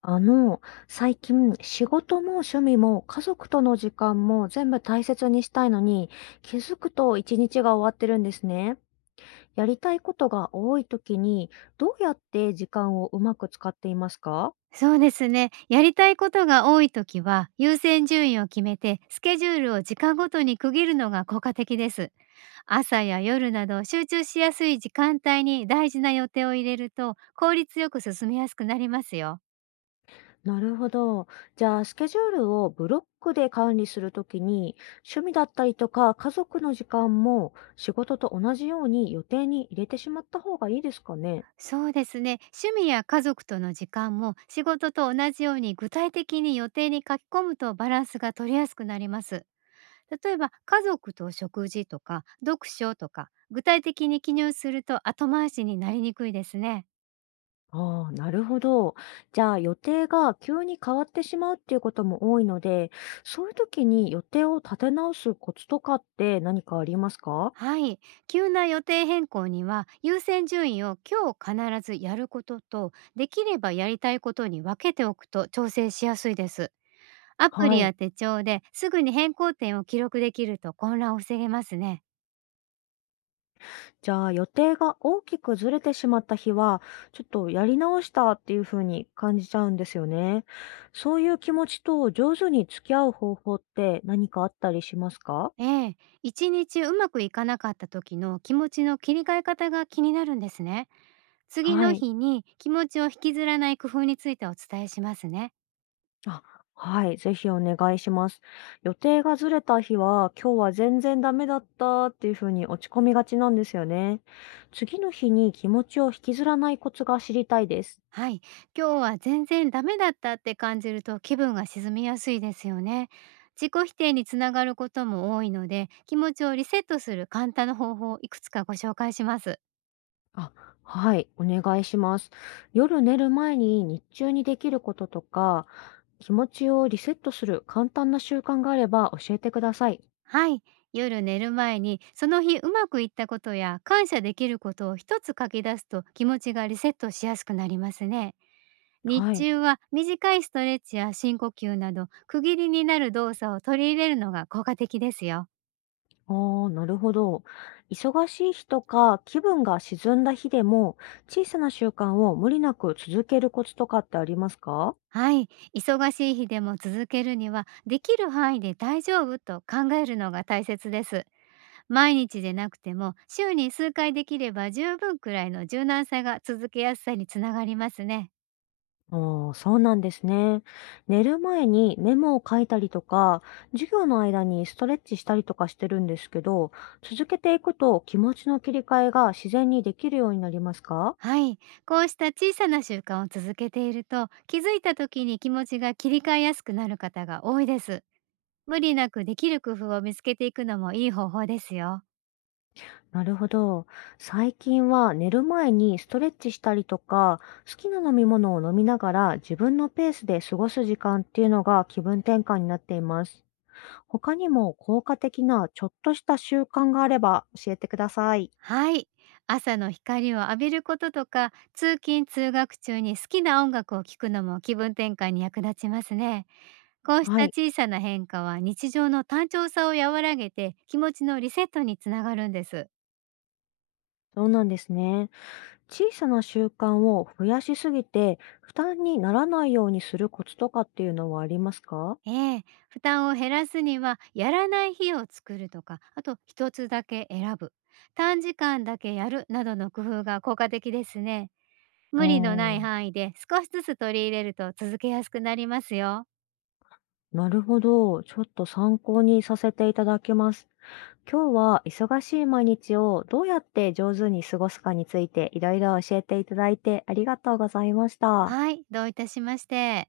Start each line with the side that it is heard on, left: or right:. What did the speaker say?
left: あの、最近仕事も趣味も家族との時間も全部大切にしたいのに、気づくと一日が終わってるんですね。やりたいことが多い時に、どうやって時間をうまく使っていますか？
right: そうですね。やりたいことが多いときは、優先順位を決めて、スケジュールを時間ごとに区切るのが効果的です。朝や夜など集中しやすい時間帯に大事な予定を入れると、効率よく進めやすくなりますよ。
left: なるほど。じゃあ、スケジュールをブロックで管理するときに、趣味だったりとか家族の時間も仕事と同じように予定に入れてしまった方がいいですかね？
right: そうですね。趣味や家族との時間も仕事と同じように具体的に予定に書き込むと、バランスが取りやすくなります。例えば家族と食事とか読書とか、具体的に記入すると後回しになりにくいですね。
left: ああ、なるほど。じゃあ予定が急に変わってしまうっていうことも多いので、そういう時に予定を立て直すコツとかって何かありますか？
right: はい、急な予定変更には、優先順位を今日必ずやることと、できればやりたいことに分けておくと調整しやすいです。アプリ
left: は
right: や
left: い。
right: 手帳ですぐに変更点を記録できると、混乱を防げますね。
left: じゃあ予定が大きくずれてしまった日は、ちょっとやり直したっていうふうに感じちゃうんですよね。そういう気持ちと上手に付き合う方法って何かあったりしますか？
right: ええ、一日うまくいかなかった時の気持ちの切り替え方が気になるんですね。次
left: は
right: の
left: い。
right: 日に気持ちを引きずらない工夫についてお伝えしますね。
left: あ、はい、ぜひお願いします。予定がずれた日は、今日は全然ダメだったっていうふうに落ち込みがちなんですよね。次の日に気持ちを引きずらないコツが知りたいです。
right: はい、今日は全然ダメだったって感じると、気分が沈みやすいですよね。自己否定につながることも多いので、気持ちをリセットする簡単な方法をいくつかご紹介します。
left: あ、はい、お願いします。夜寝る前に日中にできることとか、気持ちをリセットする簡単な習慣があれば教えてください。
right: はい、夜寝る前にその日うまくいったことや感謝できることを一つ書き出すと、気持ちがリセットしやすくなりますね。日
left: はい。
right: 中は短いストレッチや深呼吸など、区切りになる動作を取り入れるのが効果的ですよ。
left: ああ、なるほど。忙しい日とか気分が沈んだ日でも小さな習慣を無理なく続けるコツとかってありますか？
right: はい、忙しい日でも続けるには、できる範囲で大丈夫と考えるのが大切です。毎日でなくても、週に数回できれば十分くらいの柔軟さが、続けやすさにつながりますね。
left: ああ、そうなんですね。寝る前にメモを書いたりとか、授業の間にストレッチしたりとかしてるんですけど、続けていくと気持ちの切り替えが自然にできるようになりますか？
right: はい、こうした小さな習慣を続けていると、気づいた時に気持ちが切り替えやすくなる方が多いです。無理なくできる工夫を見つけていくのもいい方法ですよ。
left: なるほど。最近は寝る前にストレッチしたりとか、好きな飲み物を飲みながら自分のペースで過ごす時間っていうのが気分転換になっています。他にも効果的なちょっとした習慣があれば教えてください。
right: はい。朝の光を浴びることとか、通勤通学中に好きな音楽を聴くのも気分転換に役立ちますね。こうし
left: は
right: た
left: い、
right: 小さな変化は、日常の単調さを和らげて気持ちのリセットにつながるんです。
left: そうなんですね。小さな習慣を増やしすぎて負担にならないようにするコツとかっていうのはありますか？
right: ええ、負担を減らすには、やらない日を作るとか、あと一つだけ選ぶ、短時間だけやるなどの工夫が効果的ですね。無理のない
left: ああ、
right: 範囲で少しずつ取り入れると続けやすくなりますよ。
left: なるほど。ちょっと参考にさせていただきます。今日は忙しい毎日をどうやって上手に過ごすかについていろいろ教えていただいてありがとうございました。
right: はい、どういたしまして。